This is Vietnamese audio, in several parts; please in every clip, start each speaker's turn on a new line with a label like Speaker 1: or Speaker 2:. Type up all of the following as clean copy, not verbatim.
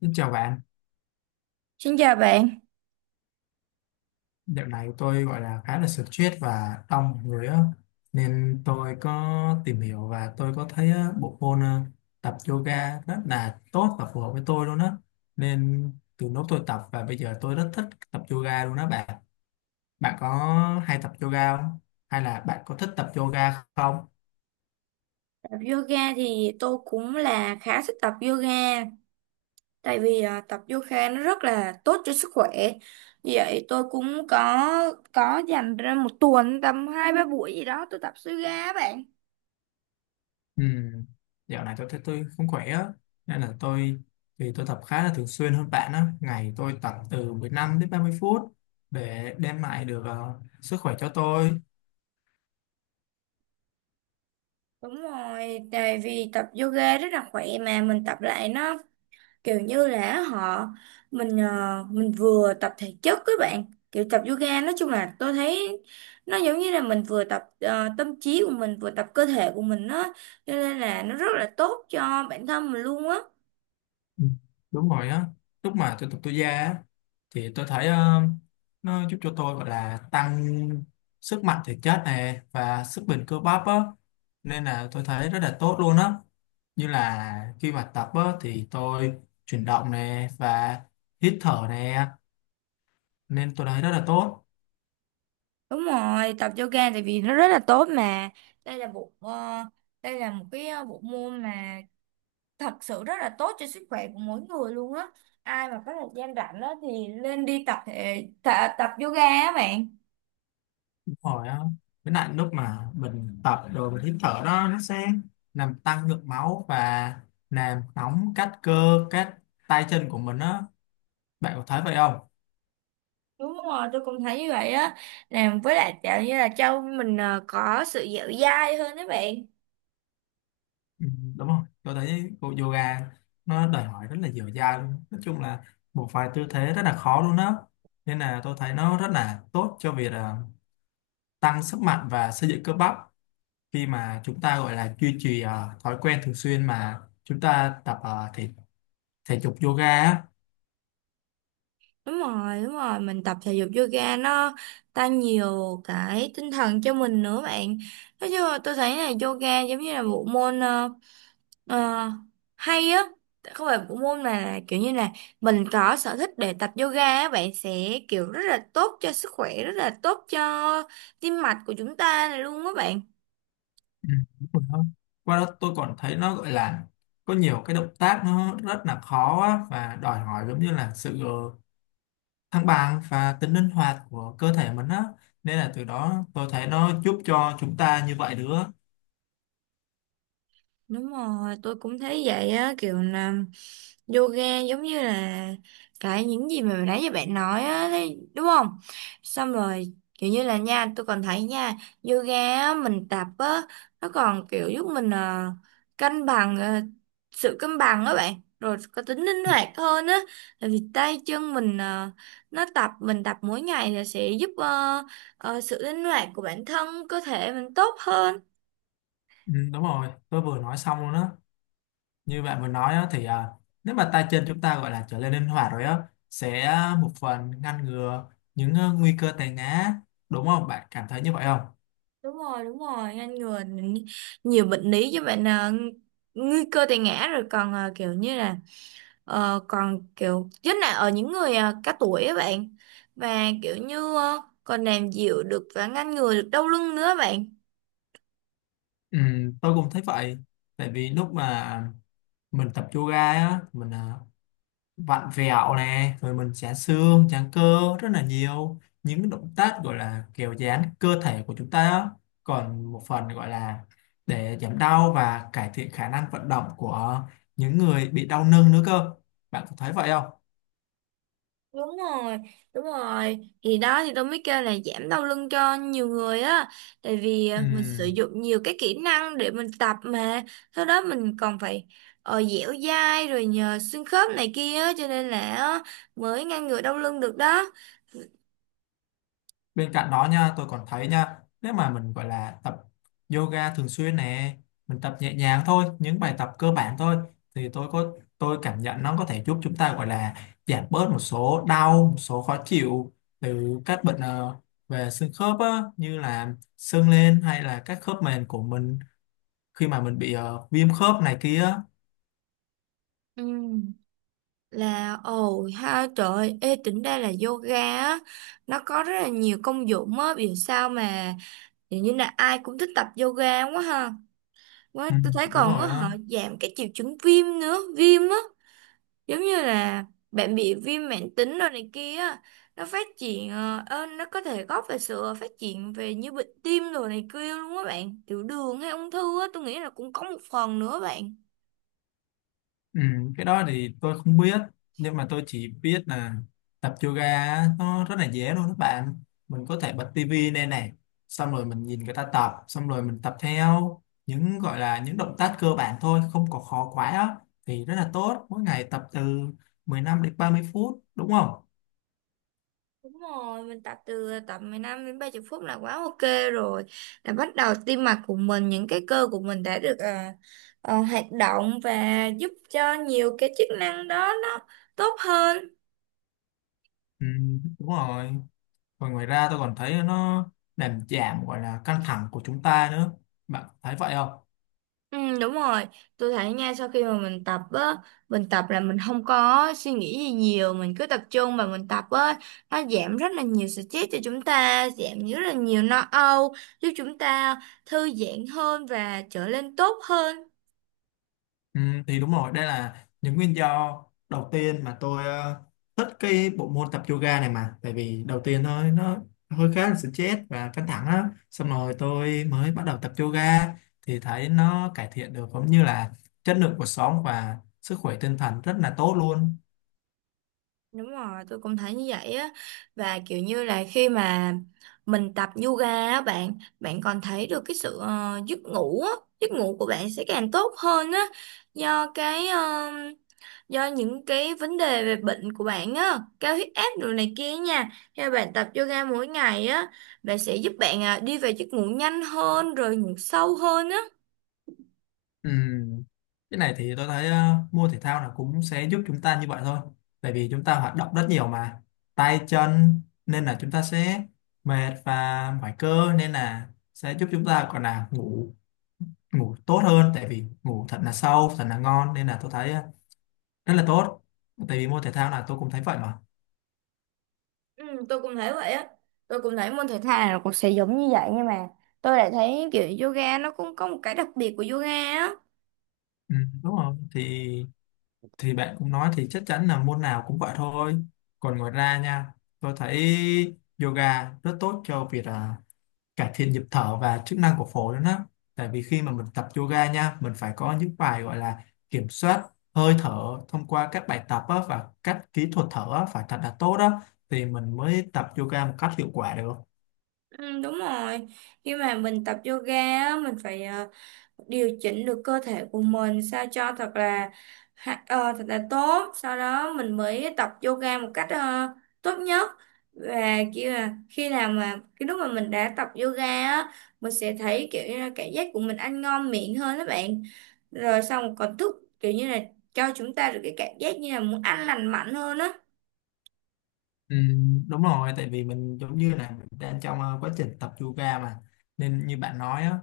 Speaker 1: Xin chào bạn,
Speaker 2: Xin chào bạn,
Speaker 1: dạo này tôi gọi là khá là stress và đông người á, nên tôi có tìm hiểu và tôi có thấy á, bộ môn tập yoga rất là tốt và phù hợp với tôi luôn á, nên từ lúc tôi tập và bây giờ tôi rất thích tập yoga luôn á bạn. Bạn có hay tập yoga không? Hay là bạn có thích tập yoga không?
Speaker 2: tập yoga thì tôi cũng là khá thích tập yoga tại vì tập yoga nó rất là tốt cho sức khỏe. Vì vậy tôi cũng có dành ra một tuần tầm hai ba buổi gì đó tôi tập yoga á bạn.
Speaker 1: Ừ. Dạo này tôi thấy tôi không khỏe á, nên là tôi, thì tôi tập khá là thường xuyên hơn bạn á, ngày tôi tập từ 15 đến 30 phút để đem lại được sức khỏe cho tôi.
Speaker 2: Đúng rồi, tại vì tập yoga rất là khỏe mà mình tập lại nó kiểu như là họ mình mình vừa tập thể chất các bạn, kiểu tập yoga nói chung là tôi thấy nó giống như là mình vừa tập tâm trí của mình, vừa tập cơ thể của mình á, cho nên là nó rất là tốt cho bản thân mình luôn á.
Speaker 1: Ừ, đúng rồi á, lúc mà tôi tập tôi ra á, thì tôi thấy nó giúp cho tôi gọi là tăng sức mạnh thể chất này và sức bền cơ bắp á, nên là tôi thấy rất là tốt luôn á, như là khi mà tập á, thì tôi chuyển động nè và hít thở nè, nên tôi thấy rất là tốt.
Speaker 2: Đúng rồi, tập yoga tại vì nó rất là tốt mà. Đây là bộ đây là một cái bộ môn mà thật sự rất là tốt cho sức khỏe của mỗi người luôn á. Ai mà có thời gian rảnh á thì nên đi tập yoga á bạn.
Speaker 1: Đúng rồi á, với lại lúc mà mình tập rồi mình hít thở đó, nó sẽ làm tăng lượng máu và làm nóng các cơ, các tay chân của mình á, bạn có thấy vậy không?
Speaker 2: Đúng rồi, tôi cũng thấy như vậy á. Làm với lại kiểu như là cho mình có sự dẻo dai hơn đấy bạn.
Speaker 1: Ừ, đúng không, tôi thấy bộ yoga nó đòi hỏi rất là dẻo dai luôn, nói chung là một vài tư thế rất là khó luôn đó, nên là tôi thấy nó rất là tốt cho việc tăng sức mạnh và xây dựng cơ bắp khi mà chúng ta gọi là duy trì thói quen thường xuyên mà chúng ta tập thể thể dục yoga á.
Speaker 2: Đúng rồi, mình tập thể dục yoga nó tăng nhiều cái tinh thần cho mình nữa bạn. Nói chung là tôi thấy là yoga giống như là bộ môn ờ, hay á. Không phải bộ môn mà là kiểu như là mình có sở thích để tập yoga á, bạn sẽ kiểu rất là tốt cho sức khỏe, rất là tốt cho tim mạch của chúng ta này luôn á bạn.
Speaker 1: Ừ, đúng rồi đó. Qua đó tôi còn thấy nó gọi là có nhiều cái động tác nó rất là khó á, và đòi hỏi giống như là sự thăng bằng và tính linh hoạt của cơ thể mình á, nên là từ đó tôi thấy nó giúp cho chúng ta như vậy nữa.
Speaker 2: Đúng rồi, tôi cũng thấy vậy á, kiểu là yoga giống như là cái những gì mà nãy giờ bạn nói á, thấy- đúng không? Xong rồi, kiểu như là nha, tôi còn thấy nha, yoga á, mình tập á, nó còn kiểu giúp mình cân bằng, sự cân bằng á bạn, rồi có tính linh hoạt hơn á, tại vì tay chân mình nó tập, mình tập mỗi ngày là sẽ giúp sự linh hoạt của bản thân, cơ thể mình tốt hơn.
Speaker 1: Ừ, đúng rồi tôi vừa nói xong luôn á, như bạn vừa nói á, thì nếu mà tay chân chúng ta gọi là trở nên linh hoạt rồi á, sẽ một phần ngăn ngừa những nguy cơ té ngã, đúng không? Bạn cảm thấy như vậy không?
Speaker 2: Đúng rồi, ngăn ngừa nhiều bệnh lý chứ bạn, nguy cơ tai ngã, rồi còn kiểu như là còn kiểu nhất là ở những người cao tuổi á bạn, và kiểu như còn làm dịu được và ngăn ngừa được đau lưng nữa bạn.
Speaker 1: Ừ, tôi cũng thấy vậy, tại vì lúc mà mình tập yoga á mình vặn vẹo nè rồi mình giãn xương giãn cơ, rất là nhiều những động tác gọi là kiểu giãn cơ thể của chúng ta á. Còn một phần gọi là để giảm đau và cải thiện khả năng vận động của những người bị đau lưng nữa cơ, bạn có thấy vậy không?
Speaker 2: Đúng rồi đúng rồi thì đó thì tôi mới kêu là giảm đau lưng cho nhiều người á, tại vì
Speaker 1: Ừ.
Speaker 2: mình sử dụng nhiều cái kỹ năng để mình tập mà, sau đó mình còn phải dẻo dai rồi nhờ xương khớp này kia á, cho nên là á, mới ngăn ngừa đau lưng được đó.
Speaker 1: Bên cạnh đó nha, tôi còn thấy nha, nếu mà mình gọi là tập yoga thường xuyên nè, mình tập nhẹ nhàng thôi, những bài tập cơ bản thôi, thì tôi có, tôi cảm nhận nó có thể giúp chúng ta gọi là giảm bớt một số đau, một số khó chịu từ các bệnh về xương khớp á, như là sưng lên hay là các khớp mềm của mình khi mà mình bị viêm khớp này kia.
Speaker 2: Ừ, là ồ ha trời ơi, ê tính ra là yoga á, nó có rất là nhiều công dụng á, vì sao mà hình như là ai cũng thích tập yoga quá ha. Quá,
Speaker 1: Ừ,
Speaker 2: tôi thấy
Speaker 1: đúng
Speaker 2: còn có
Speaker 1: rồi
Speaker 2: họ
Speaker 1: á.
Speaker 2: giảm cái triệu chứng viêm nữa, viêm á, giống như là bạn bị viêm mãn tính rồi này kia á, nó phát triển nó có thể góp về sự phát triển về như bệnh tim rồi này kia luôn á bạn, tiểu đường hay ung thư á, tôi nghĩ là cũng có một phần nữa bạn.
Speaker 1: Ừ, cái đó thì tôi không biết, nhưng mà tôi chỉ biết là tập yoga á, nó rất là dễ luôn các bạn, mình có thể bật tivi lên này, xong rồi mình nhìn người ta tập xong rồi mình tập theo những gọi là những động tác cơ bản thôi, không có khó quá á, thì rất là tốt, mỗi ngày tập từ 15 đến 30 phút đúng không?
Speaker 2: Đúng rồi, mình tập từ tập mười 15 đến 30 phút là quá ok rồi. Là bắt đầu tim mạch của mình, những cái cơ của mình đã được hoạt động và giúp cho nhiều cái chức năng đó nó tốt hơn.
Speaker 1: Ừ, đúng rồi. Còn ngoài ra tôi còn thấy nó làm giảm gọi là căng thẳng của chúng ta nữa, bạn thấy vậy không?
Speaker 2: Ừ, đúng rồi, tôi thấy nha, sau khi mà mình tập á, mình tập là mình không có suy nghĩ gì nhiều, mình cứ tập trung và mình tập á, nó giảm rất là nhiều stress cho chúng ta, giảm rất là nhiều lo âu, giúp chúng ta thư giãn hơn và trở nên tốt hơn.
Speaker 1: Ừ, thì đúng rồi, đây là những nguyên do đầu tiên mà tôi thích cái bộ môn tập yoga này, mà tại vì đầu tiên thôi nó hơi khá là stress và căng thẳng á, xong rồi tôi mới bắt đầu tập yoga thì thấy nó cải thiện được cũng như là chất lượng cuộc sống và sức khỏe tinh thần rất là tốt luôn.
Speaker 2: Đúng rồi, tôi cũng thấy như vậy á, và kiểu như là khi mà mình tập yoga á bạn bạn còn thấy được cái sự giấc ngủ á, giấc ngủ của bạn sẽ càng tốt hơn á, do cái do những cái vấn đề về bệnh của bạn á, cao huyết áp rồi này kia nha, theo bạn tập yoga mỗi ngày á, bạn sẽ giúp bạn đi về giấc ngủ nhanh hơn rồi ngủ sâu hơn á.
Speaker 1: Ừ. Cái này thì tôi thấy mua thể thao là cũng sẽ giúp chúng ta như vậy thôi. Tại vì chúng ta hoạt động rất nhiều mà tay chân, nên là chúng ta sẽ mệt và mỏi cơ, nên là sẽ giúp chúng ta còn là ngủ, ngủ tốt hơn, tại vì ngủ thật là sâu, thật là ngon, nên là tôi thấy rất là tốt. Tại vì môn thể thao là tôi cũng thấy vậy mà.
Speaker 2: Ừ, tôi cũng thấy vậy á, tôi cũng thấy môn thể thao nào cũng sẽ giống như vậy, nhưng mà tôi lại thấy kiểu yoga nó cũng có một cái đặc biệt của yoga á.
Speaker 1: Ừ, đúng rồi. Thì bạn cũng nói thì chắc chắn là môn nào cũng vậy thôi. Còn ngoài ra nha, tôi thấy yoga rất tốt cho việc cải thiện nhịp thở và chức năng của phổi nữa đó. Tại vì khi mà mình tập yoga nha, mình phải có những bài gọi là kiểm soát hơi thở thông qua các bài tập á, và các kỹ thuật thở á, phải thật là tốt đó thì mình mới tập yoga một cách hiệu quả được.
Speaker 2: Ừ, đúng rồi, khi mà mình tập yoga á mình phải điều chỉnh được cơ thể của mình sao cho thật là thật là tốt, sau đó mình mới tập yoga một cách tốt nhất. Và kiểu là khi nào mà cái lúc mà mình đã tập yoga á, mình sẽ thấy kiểu như là cảm giác của mình ăn ngon miệng hơn đó bạn, rồi xong còn thức kiểu như là cho chúng ta được cái cảm giác như là muốn ăn lành mạnh hơn á.
Speaker 1: Ừ, đúng rồi, tại vì mình giống như là mình đang trong quá trình tập yoga mà, nên như bạn nói á,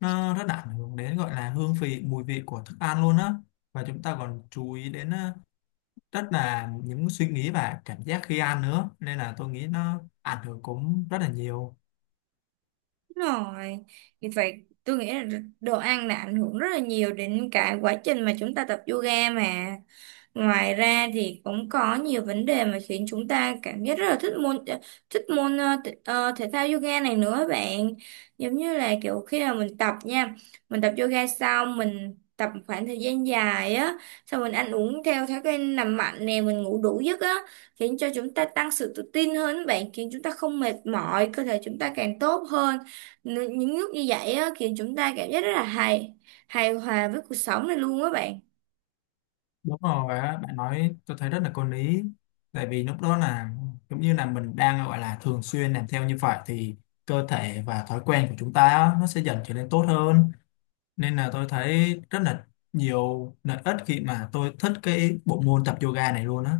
Speaker 1: nó rất là ảnh hưởng đến gọi là hương vị, mùi vị của thức ăn luôn á, và chúng ta còn chú ý đến rất là những suy nghĩ và cảm giác khi ăn nữa, nên là tôi nghĩ nó ảnh hưởng cũng rất là nhiều.
Speaker 2: Đúng rồi, vì vậy tôi nghĩ là đồ ăn là ảnh hưởng rất là nhiều đến cả quá trình mà chúng ta tập yoga mà. Ngoài ra thì cũng có nhiều vấn đề mà khiến chúng ta cảm giác rất là thích môn thể thao yoga này nữa bạn. Giống như là kiểu khi mà mình tập nha, mình tập yoga xong, mình tập một khoảng thời gian dài á, xong mình ăn uống theo thói quen nằm mạnh nè, mình ngủ đủ giấc á, khiến cho chúng ta tăng sự tự tin hơn á bạn, khiến chúng ta không mệt mỏi, cơ thể chúng ta càng tốt hơn. Những lúc như vậy á khiến chúng ta cảm giác rất là hài hài hòa với cuộc sống này luôn á bạn.
Speaker 1: Đúng rồi á, bạn nói tôi thấy rất là có lý, tại vì lúc đó là giống như là mình đang gọi là thường xuyên làm theo như vậy, thì cơ thể và thói quen của chúng ta á, nó sẽ dần trở nên tốt hơn, nên là tôi thấy rất là nhiều lợi ích khi mà tôi thích cái bộ môn tập yoga này luôn á.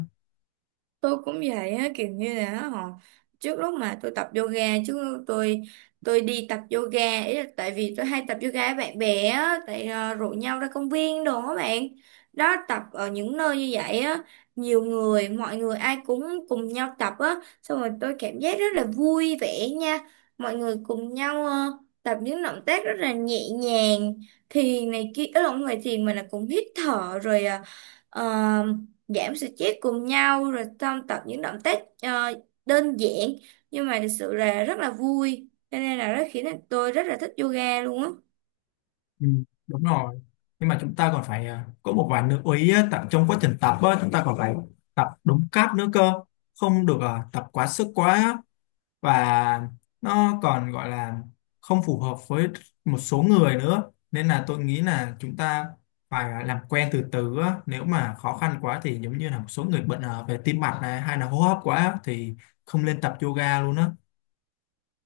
Speaker 2: Tôi cũng vậy á, kiểu như là họ trước lúc mà tôi tập yoga chứ tôi đi tập yoga ý là tại vì tôi hay tập yoga với bạn bè á, tại rủ nhau ra công viên đồ á bạn, đó tập ở những nơi như vậy á, nhiều người mọi người ai cũng cùng nhau tập á, xong rồi tôi cảm giác rất là vui vẻ nha, mọi người cùng nhau tập những động tác rất là nhẹ nhàng, thiền này kia ở không phải thiền mà là cũng hít thở rồi à, giảm stress cùng nhau, rồi xong tập những động tác đơn giản, nhưng mà thực sự là rất là vui, cho nên là nó khiến tôi rất là thích yoga luôn á.
Speaker 1: Ừ, đúng rồi, nhưng mà chúng ta còn phải có một vài lưu ý á, tại trong quá trình tập á, chúng ta còn phải tập đúng cách nữa cơ, không được tập quá sức quá á. Và nó còn gọi là không phù hợp với một số người nữa, nên là tôi nghĩ là chúng ta phải làm quen từ từ á. Nếu mà khó khăn quá thì giống như là một số người bệnh về tim mạch này hay là hô hấp quá á, thì không nên tập yoga luôn á.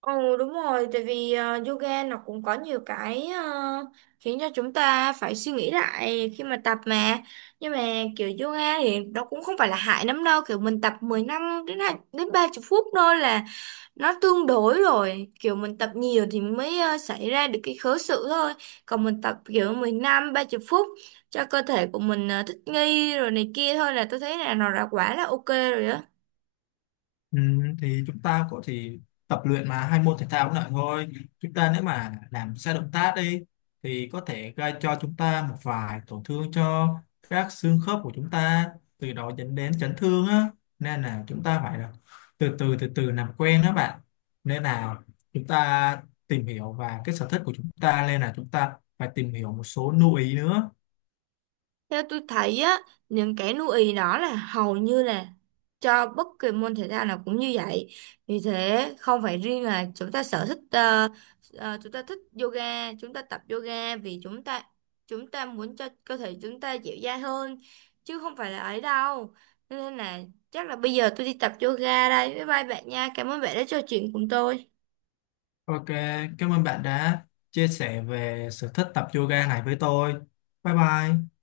Speaker 2: Ồ đúng rồi, tại vì yoga nó cũng có nhiều cái khiến cho chúng ta phải suy nghĩ lại khi mà tập mà. Nhưng mà kiểu yoga thì nó cũng không phải là hại lắm đâu, kiểu mình tập 10 năm đến hai- đến 30 phút thôi là nó tương đối rồi, kiểu mình tập nhiều thì mới xảy ra được cái khớ sự thôi, còn mình tập kiểu mười lăm ba 30 phút cho cơ thể của mình thích nghi rồi này kia thôi là tôi thấy là nó đã quá là ok rồi đó.
Speaker 1: Ừ, thì chúng ta có thể tập luyện mà hai môn thể thao cũng lại thôi, chúng ta nếu mà làm sai động tác đi thì có thể gây cho chúng ta một vài tổn thương cho các xương khớp của chúng ta, từ đó dẫn đến chấn thương á, nên là chúng ta phải là từ từ từ từ làm quen đó bạn, nên là chúng ta tìm hiểu và cái sở thích của chúng ta, nên là chúng ta phải tìm hiểu một số lưu ý nữa.
Speaker 2: Theo tôi thấy á, những cái nuôi ì đó là hầu như là cho bất kỳ môn thể thao nào cũng như vậy. Vì thế không phải riêng là chúng ta sở thích chúng ta thích yoga, chúng ta tập yoga vì chúng ta muốn cho cơ thể chúng ta dẻo dai hơn chứ không phải là ấy đâu. Nên là chắc là bây giờ tôi đi tập yoga đây. Bye bye bạn nha. Cảm ơn bạn đã trò chuyện cùng tôi.
Speaker 1: Ok, cảm ơn bạn đã chia sẻ về sở thích tập yoga này với tôi. Bye bye.